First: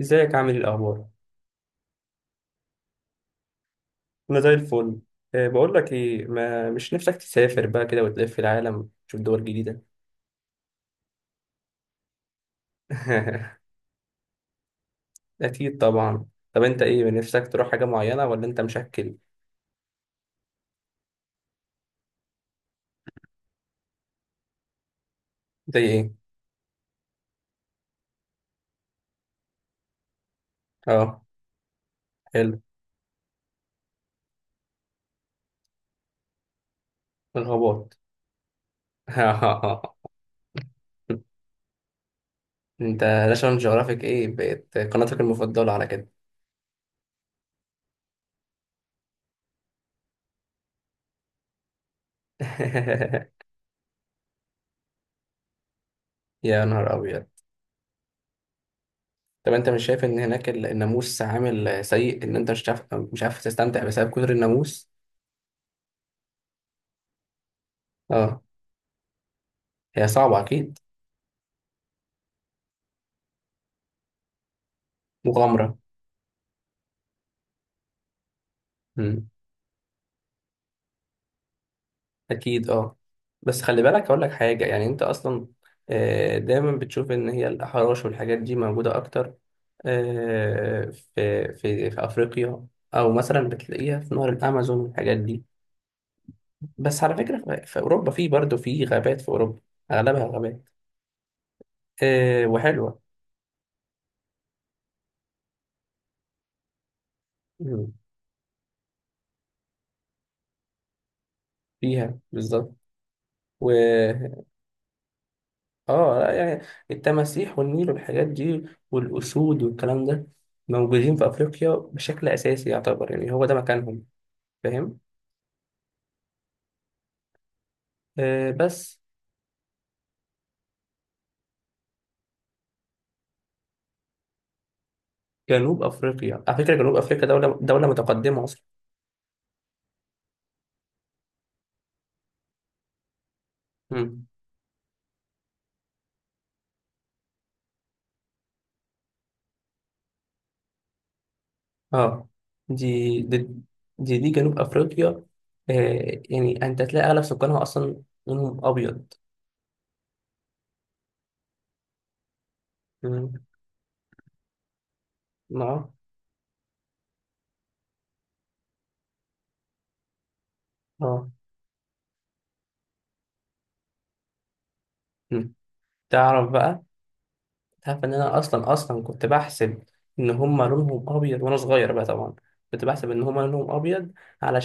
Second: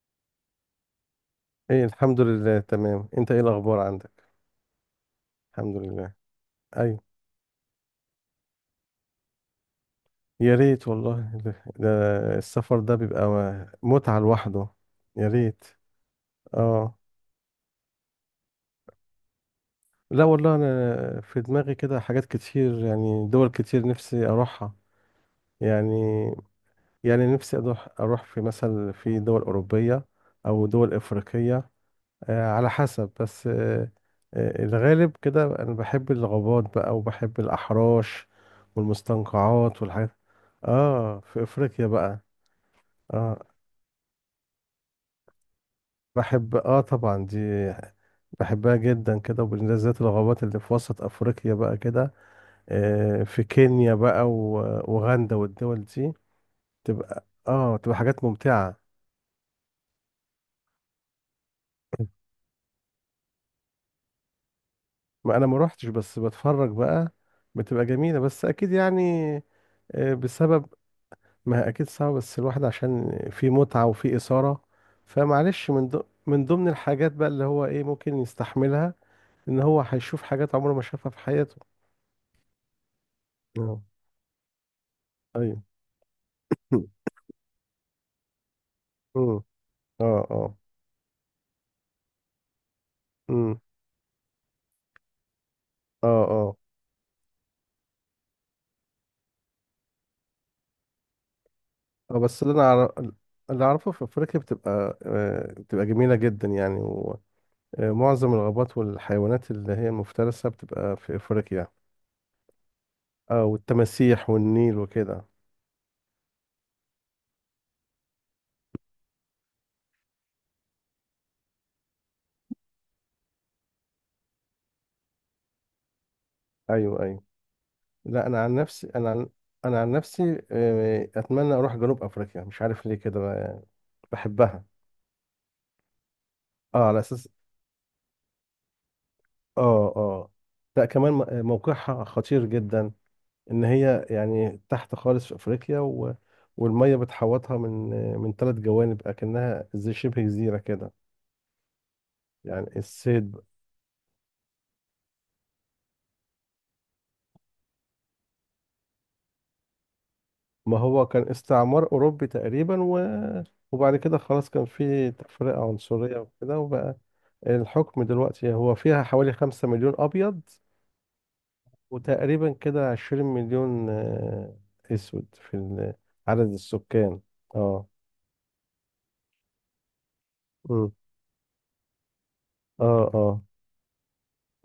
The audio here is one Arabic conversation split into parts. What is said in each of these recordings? ازيك عامل ايه الاخبار؟ ايه، الحمد لله تمام. انت ايه الاخبار عندك؟ انا زي الفل. بقول الحمد لك لله. ايه، ما مش ايوه. نفسك تسافر بقى كده وتلف العالم تشوف دول جديده؟ يا ريت والله. ده السفر ده بيبقى متعة لوحده. يا ريت. اكيد طبعا. طب انت اه. ايه نفسك تروح حاجه معينه ولا انت مشكل؟ لا والله انا في دماغي كده حاجات كتير، يعني دول كتير نفسي اروحها. زي يعني ايه؟ يعني نفسي اروح في مثلا في دول اوروبية او دول اه، افريقية. حلو. على حسب بس. الغالب كده انا بحب الغابات بقى وبحب الغابات. الاحراش والمستنقعات والحاجات. اه في افريقيا بقى. انت اه ناشونال جيوغرافيك ايه بقت قناتك المفضله على كده؟ بحب اه طبعا دي، بحبها جدا كده، وبالذات الغابات اللي في وسط افريقيا بقى كده. آه في كينيا بقى واوغندا والدول دي. يا نهار تبقى ابيض. اه تبقى حاجات ممتعة. طب انت مش شايف ان هناك الناموس عامل سيء، ان انت مش عارف تستمتع بسبب كتر الناموس؟ ما انا ما روحتش، بس بتفرج بقى، بتبقى جميلة اه، بس اكيد يعني. هي صعبه بسبب. اكيد. ما هي اكيد صعب، بس الواحد عشان في متعة وفي إثارة، فمعلش مغامره. من ضمن الحاجات بقى اللي هو ايه ممكن يستحملها. مم. ان هو هيشوف حاجات عمره ما شافها في حياته. اكيد اه. بس اه خلي بالك اقول لك حاجه، يعني انت اصلا ايوه. دايما بتشوف ان هي الاحراش والحاجات دي موجوده اكتر امم اه اه. آه، في افريقيا، او مثلا امم بتلاقيها في نهر الامازون والحاجات دي. اه اه. بس على فكره في في اوروبا، في برضه في غابات في اوروبا، اغلبها غابات بس اللي انا أعرف... وحلوه. اللي اعرفه في افريقيا بتبقى، بتبقى جميلة جدا يعني. مم. ومعظم الغابات والحيوانات اللي هي المفترسة بتبقى في افريقيا. فيها بالظبط. اه، و والتماسيح والنيل وكده. اه، لا يعني التماسيح والنيل والحاجات دي والاسود والكلام ده موجودين في افريقيا بشكل اساسي، يعتبر يعني هو ده مكانهم. فاهم؟ ايوه ايوه. لا انا آه عن نفسي بس، انا عن انا عن نفسي اتمنى اروح جنوب افريقيا، مش عارف ليه كده. بحبها. جنوب افريقيا على فكره، اه جنوب على افريقيا اساس. دوله متقدمه اصلا. اه اه. لا كمان موقعها خطير جدا، ان هي مم. يعني تحت خالص في افريقيا و... والميه بتحوطها من من 3 جوانب، اكنها زي شبه جزيره كده. اه، يعني دي دي الصيد. دي جنوب افريقيا. يعني انت تلاقي اغلب سكانها اصلا لونهم ابيض. ما هو كان استعمار اوروبي تقريبا و... مم. وبعد كده خلاص كان في تفرقه اه، عنصريه وكده، وبقى الحكم دلوقتي. هو فيها حوالي 5 مليون ابيض، اه. وتقريبا كده 20 مليون اسود مم. في تعرف عدد بقى، السكان. اه. تعرف ان انا اصلا اصلا كنت بحسب ان هما مم. لونهم ابيض. وانا صغير بقى طبعا كنت اه بحسب ان هما اه لونهم ابيض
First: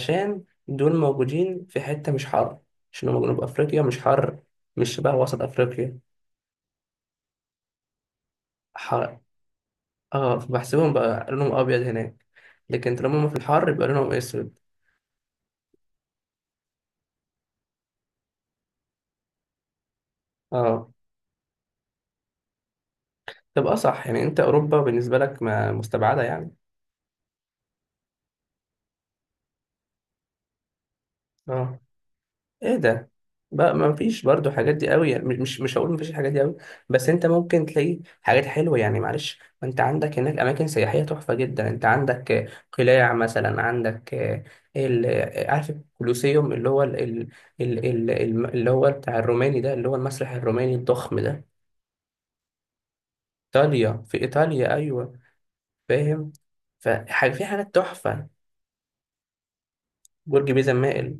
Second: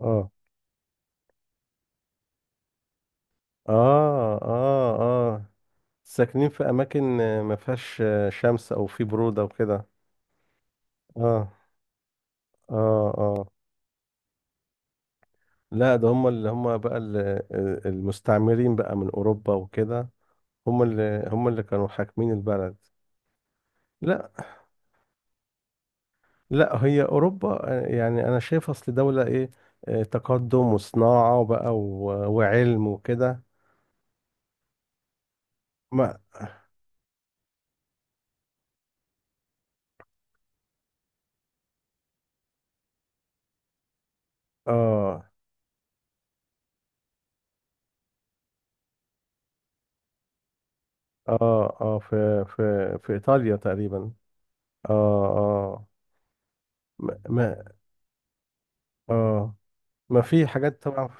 اه دول موجودين في حته مش حر، عشان هما جنوب افريقيا مش حر، اه. مش اه شبه وسط اه. افريقيا. ساكنين في اماكن ما فيهاش شمس، او في حر. برودة وكده. اه، فبحسبهم بقى لونهم اه ابيض هناك، لكن اه طالما هما في اه. الحر يبقى لونهم اسود. لا ده هم اللي هم بقى المستعمرين بقى من اوروبا وكده. هم اه. اللي هم اللي كانوا حاكمين البلد. تبقى صح، يعني لا انت اوروبا بالنسبه لك ما مستبعده يعني. لا، هي اوروبا، يعني انا شايف اصل دولة ايه، تقدم وصناعة بقى اه. ايه وعلم ده وكده. بقى؟ ما فيش برضو حاجات دي قوي، يعني مش هقول ما فيش ما الحاجات دي قوي، بس انت ممكن تلاقي حاجات حلوه يعني معلش. ما انت عندك هناك اماكن سياحيه تحفه جدا، انت عندك قلاع مثلا، عندك آه، ال اه آه، عارف الكولوسيوم اللي هو اللي هو بتاع الروماني ده، اللي هو المسرح الروماني الضخم ده. اه. اه في في في ايطاليا ايطاليا، تقريبا. في ايطاليا، اه ايوه. اه. فاهم؟ ما فحاجه في ما- حاجات تحفه. اه، ما في برج بيزا حاجات طبعا. مائل.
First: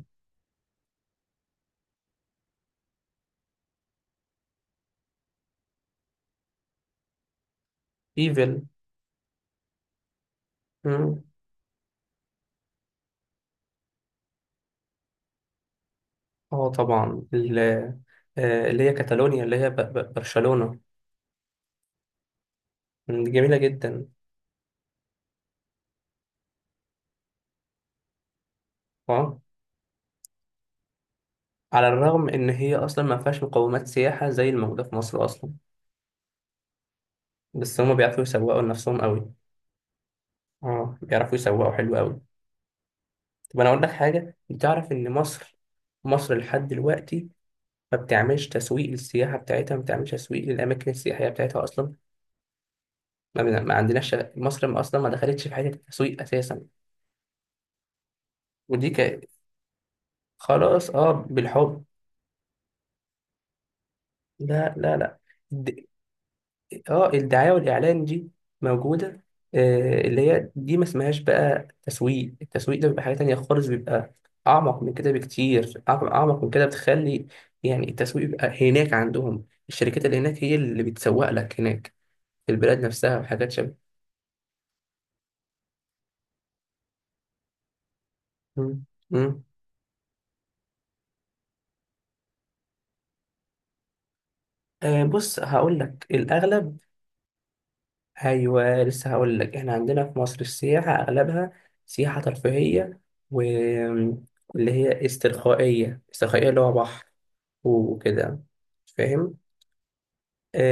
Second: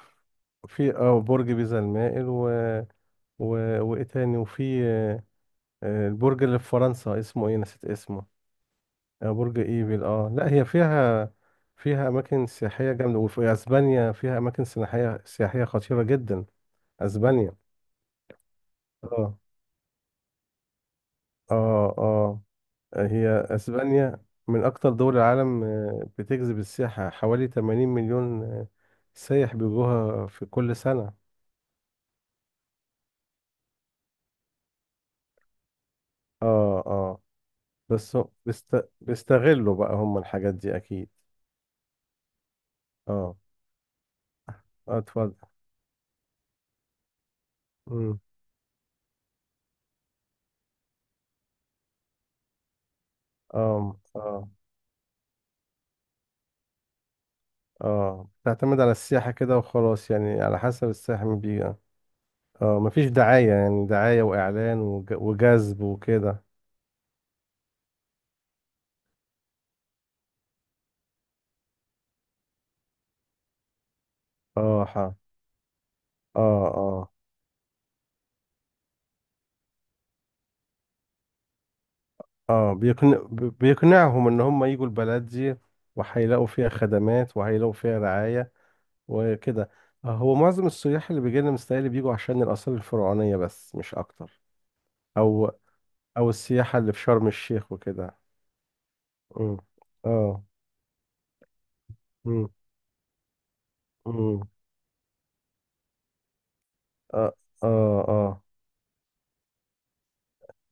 في اه برج بيزا المائل و و وايه تاني، وفي البرج اللي في فرنسا اسمه ايه، نسيت اسمه. ايفل. برج ايفل، اه. لا هي إمم. فيها، فيها اماكن سياحيه جامده، وفي اسبانيا فيها اماكن سياحيه خطيره جدا. اه طبعا اسبانيا. اللي هي اه كاتالونيا، اللي هي برشلونة. اه اه. هي جميلة جدا. اسبانيا من اكتر دول العالم بتجذب السياحه، حوالي 80 مليون اه، سايح بيجوها في كل سنه. على الرغم ان هي اصلا ما فيهاش مقومات سياحة زي الموجودة في مصر اصلا، اه اه. بس هما بيعرفوا يسوقوا لنفسهم قوي. بيستغلوا بقى هم الحاجات دي اه، اكيد. بيعرفوا يسوقوا حلو قوي. اه. طب انا اقول لك حاجة، بتعرف ان اتفضل. مصر، مصر لحد دلوقتي ما مم. بتعملش تسويق للسياحة بتاعتها، ما بتعملش تسويق للأماكن السياحية بتاعتها أصلا. ما, بن- ما اه عندناش شغ- اه مصر ما أصلا ما دخلتش في حتة التسويق أساسا. اه. تعتمد ودي على ك... السياحة كده وخلاص، يعني على خلاص، حسب اه، السائح مين بيجي. بالحب. اه مفيش دعاية، يعني دعاية لا، وإعلان لا، لا. وجذب وكده. اه، الدعاية والإعلان دي موجودة، اللي هي دي ما اسمهاش بقى تسويق. التسويق ده بيبقى حاجة تانية خالص، بيبقى أعمق اه من ح- كده اه. بكتير، أعمق من كده، اه بتخلي يعني التسويق بيبقى هناك عندهم. الشركات اللي هناك هي اللي بتسوق لك هناك في اه. البلاد بيقنع نفسها وحاجات شبه. بيقنعهم إن هم يجوا البلد دي، وهيلاقوا فيها خدمات وهيلاقوا فيها رعاية مم. مم. وكده. هو معظم السياح اللي بيجي لنا مستاهل بيجوا عشان الآثار الفرعونية بس، مش أكتر. بص، أو هقول لك أو الأغلب. السياحة اللي في شرم الشيخ وكده. أيوه، لسه هقول لك، مم. إحنا عندنا في مصر اه. السياحة أغلبها سياحة مم. ترفيهية، مم. واللي هي استرخائية، استرخائية اللي هو بحر اه اه اه. وكده. فاهم؟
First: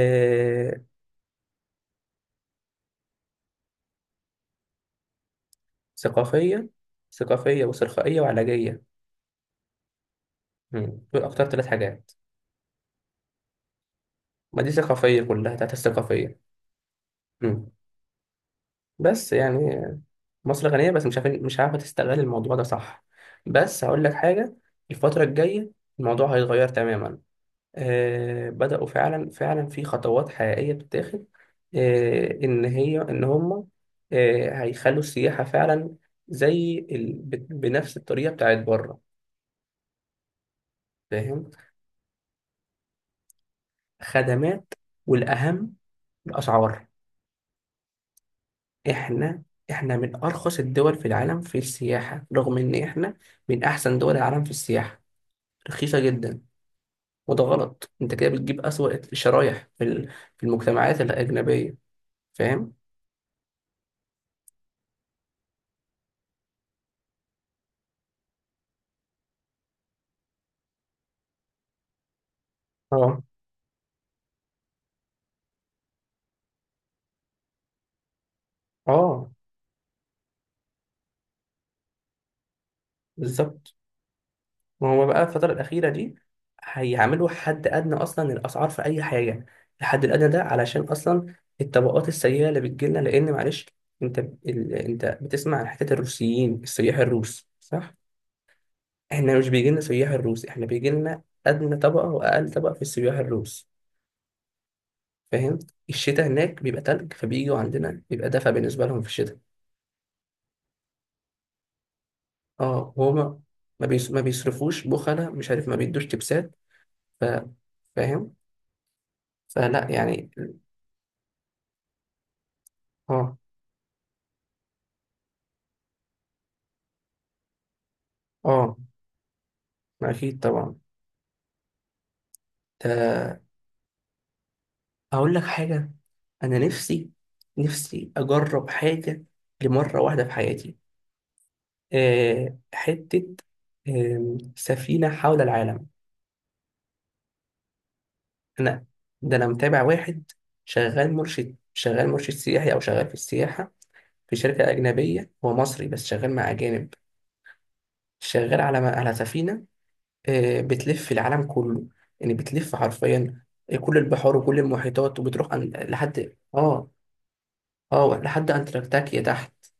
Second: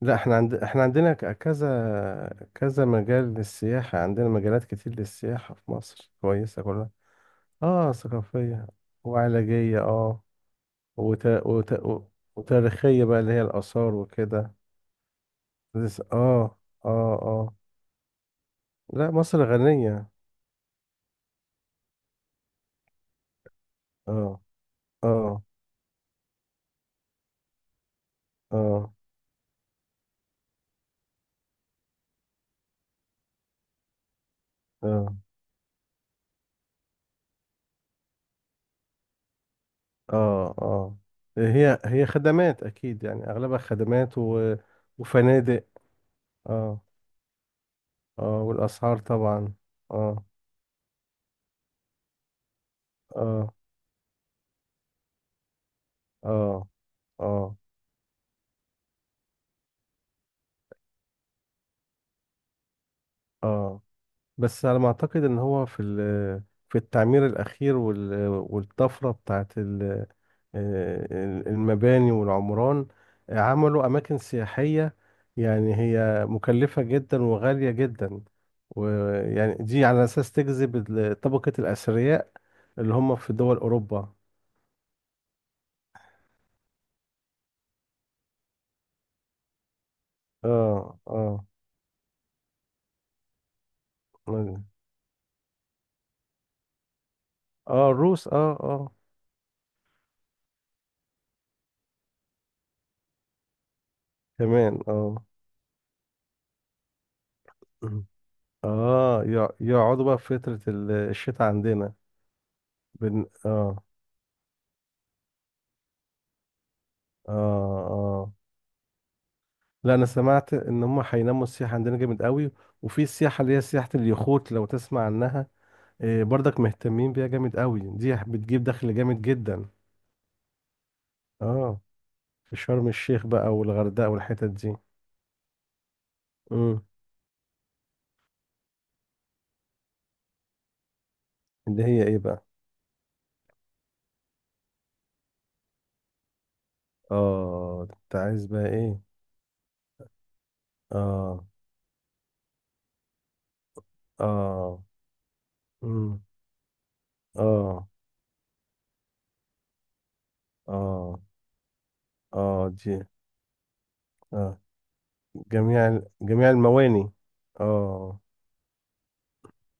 لا احنا عند... احنا عندنا ك- كذا كذا مجال للسياحة، عندنا مجالات كتير للسياحة في مصر، كويسة ثقافية، كلها. ثقافية اه، وسلخائية ثقافية وعلاجية. وعلاجية، اه. مم. دول وت... أكتر ثلاث وت... و- حاجات. وتاريخية بقى اللي هي الآثار وكده. ما دي ثقافية كلها، بتاعت لسه الثقافية. اه. اه اه. مم. لا بس مصر يعني غنية. مصر غنية، بس مش عارفين مش عارفة تستغل الموضوع ده، صح؟ بس هقول لك اه حاجة، الفترة اه الجاية الموضوع هيتغير تماما. بدأوا اه فعلا، فعلا في خطوات حقيقية بتتاخد. إن هم هيخلوا اه السياحة فعلا زي ال... بنفس الطريقة بتاعت بره. اه اه. فاهم؟ هي هي خدمات أكيد، يعني أغلبها خدمات و... خدمات. وفنادق. والأهم اه. الأسعار. اه والأسعار إحنا طبعا. إحنا من اه أرخص الدول في العالم في السياحة، رغم إن إحنا اه من أحسن دول العالم في السياحة. رخيصة جدا. اه وده اه غلط، أنت كده بتجيب أسوأ الشرايح في المجتمعات الأجنبية. فاهم؟ اه. بس على ما اعتقد ان هو في في التعمير الاخير والطفره بتاعت المباني والعمران، اه، عملوا اماكن سياحيه، يعني هي مكلفه جدا وغاليه جدا، اه، ويعني دي على اساس تجذب طبقه الاثرياء اللي هم في دول بالظبط. اوروبا. ما هو بقى الفترة الأخيرة دي هيعملوا حد أدنى أصلا للأسعار في أي حاجة. الحد الأدنى ده علشان اه أصلا اه. الطبقات السيئة اللي بتجيلنا، لأن معلش. أنت بتسمع عن حتة الروسيين، السياح الروس، اه صح؟ الروس، اه اه إحنا مش بيجيلنا سياح الروس، إحنا بيجيلنا أدنى طبقة وأقل طبقة في السياح الروس. كمان. اه فاهم؟ الشتاء هناك بيبقى تلج، فبييجوا عندنا بيبقى دفا بالنسبة لهم في اه، الشتاء. يقعدوا بقى في فترة الشتاء عندنا. اه، بن... وهما اه. ما بيصرفوش، بخلة، مش عارف ما بيدوش تبسات. ف... اه اه. فاهم؟ فلا لا انا يعني. سمعت ان هم هيناموا السياحة عندنا جامد قوي، وفي اه، السياحة اللي هي سياحة اليخوت لو تسمع عنها، إيه برضك مهتمين بيها جامد قوي، دي بتجيب اه، دخل جامد جدا. اكيد طبعا. اه في شرم الشيخ ده بقى والغردقة والحتت دي. اقول لك حاجه، انا امم. نفسي اجرب حاجه لمره واحده في حياتي. اللي هي ايه بقى؟ أه حته آم، سفينه حول العالم. اه ده انت عايز بقى انا، ايه؟ ده انا متابع واحد اه شغال مرشد سياحي، او شغال في السياحه في شركه اه. اجنبيه، هو مصري بس امم. شغال مع اجانب، اه شغال على سفينه. بتلف اه. العالم كله، يعني اه بتلف دي. حرفيا كل البحار اه وكل المحيطات، وبتروح جميع المواني. اه لحد انتاركتيكا تحت.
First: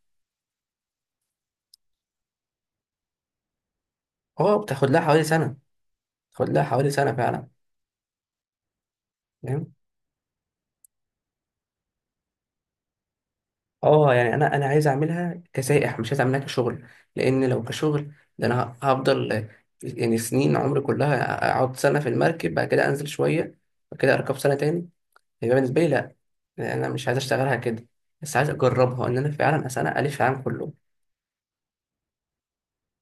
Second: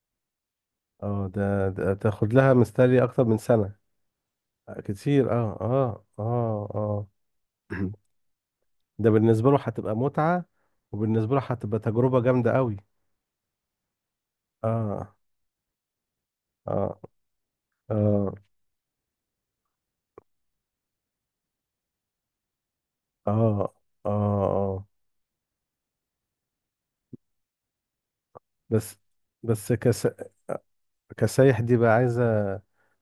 اه. ده، ده تاخد لها مستري اكتر من سنة. اه، بتاخد لها حوالي كتير، سنة، اه اه اه بتاخد لها حوالي اه. سنة فعلا. ده بالنسبة له فاهم؟ هتبقى متعة، وبالنسبة له هتبقى تجربة جامدة قوي. اه، يعني انا عايز اه اعملها كسائح، مش عايز اعملها كشغل. اه لان لو كشغل اه ده انا هفضل يعني سنين عمري كلها، اقعد سنة في المركب بعد كده انزل اه شوية، بعد اه كده اركب سنة اه. تاني. يبقى بالنسبة لي لا، يعني انا مش عايز اشتغلها كده، بس عايز بس اجربها ان انا فعلا بس سنة كس... الف في العالم كله. كسايح دي بقى عايزة،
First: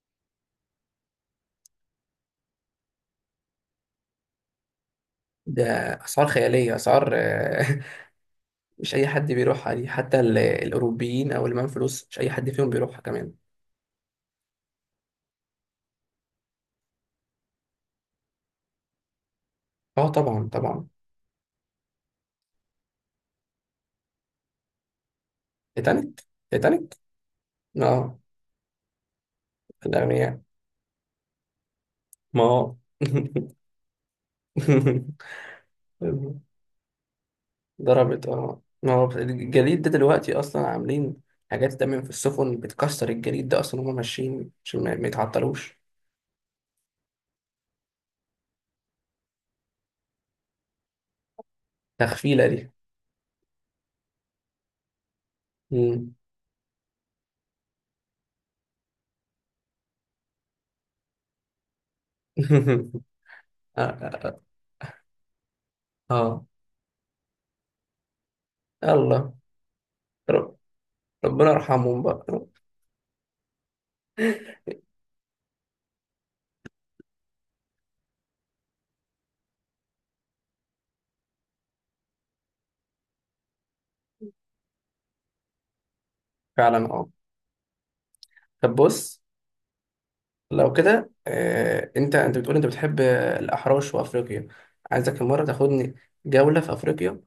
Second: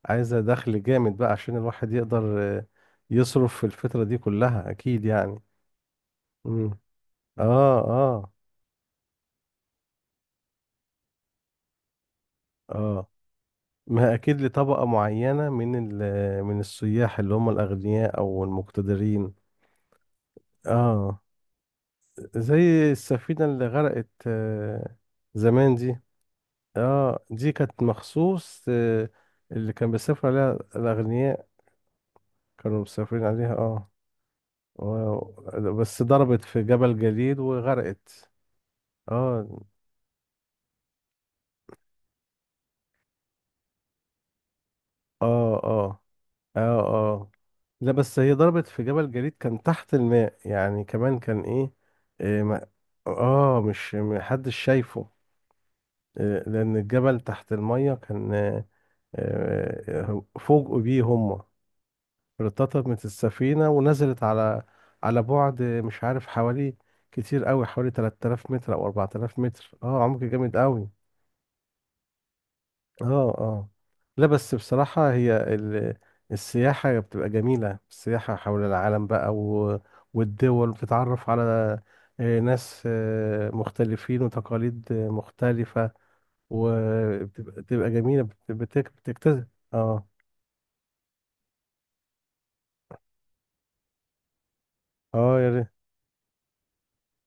عايزة دخل جامد بقى، عشان الواحد يقدر يصرف في الفترة دي كلها اكيد يعني. ده اسعار مم. خيالية، اسعار. اه اه مش اي حد بيروحها دي، حتى الاوروبيين او اللي معاهم فلوس مش اي حد فيهم بيروحها اه. كمان. ما اكيد لطبقة معينة من من السياح اللي هم الاغنياء او المقتدرين. اه، طبعا طبعا. اه. زي السفينة اللي غرقت زمان دي. تيتانيك. تيتانيك اه دي كانت اه، مخصوص، اللي كان بيسافر الأغنياء. عليها الاغنياء، ما هو. كانوا مسافرين عليها، اه. بس ضربت في جبل جليد ضربت، وغرقت. ما هو اه الجليد ده دلوقتي أصلا عاملين حاجات دايما في السفن بتكسر الجليد، ده أصلا هما ماشيين عشان ما اه يتعطلوش. اه اه اه. لا بس هي ضربت في جبل جليد كان تحت الماء، يعني كمان كان ايه. إيه تخفيلة ما، دي. اه، مش محدش شايفه، مم. إيه، لان الجبل تحت المية كان فوجئوا بيه هما. ارتطمت السفينة اه، ونزلت آه. على على بعد، مش عارف اه، حوالي، كتير قوي، حوالي 3000 متر او يلا. 4000 متر، اه عمق رب- جامد قوي. ربنا يرحمهم بقى. اه اه. لا بس بصراحة هي السياحة بتبقى جميلة، السياحة حول العالم بقى و... والدول بتتعرف على ناس مختلفين، وتقاليد مختلفة، فعلا اه. وبتبقى جميلة، طب بص، بتكتسب. اه لو كده انت بتقول انت بتحب الاحراش وافريقيا، عايزك اه. المره يا ريت. تاخدني جوله في افريقيا،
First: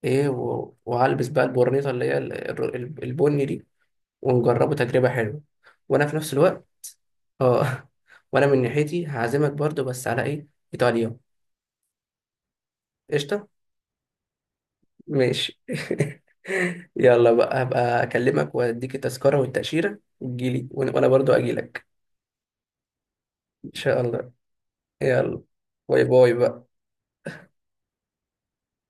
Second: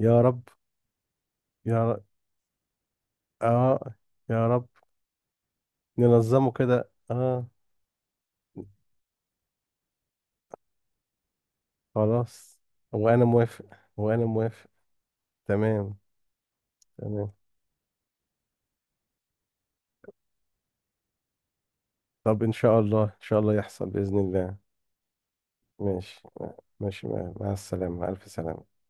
يا ايه، رب. وهلبس بقى يا البورنيطه رب. اللي هي البني دي، اه. يا رب. ونجربه تجربه حلوه، وانا في نفس ننظمه الوقت كده، اه. اه. وانا من ناحيتي هعزمك برضو، بس على ايه؟ ايطاليا. خلاص وانا قشطه. موافق. وانا موافق. ماشي. تمام. يلا تمام. بقى، هبقى اكلمك واديك التذكره والتاشيره وتجيلي، وانا برضو اجيلك طب ان شاء الله، ان شاء الله ان يحصل شاء بإذن الله. الله. يلا، باي ماشي. باي بقى. ماشي، مع السلامة، ألف سلامة.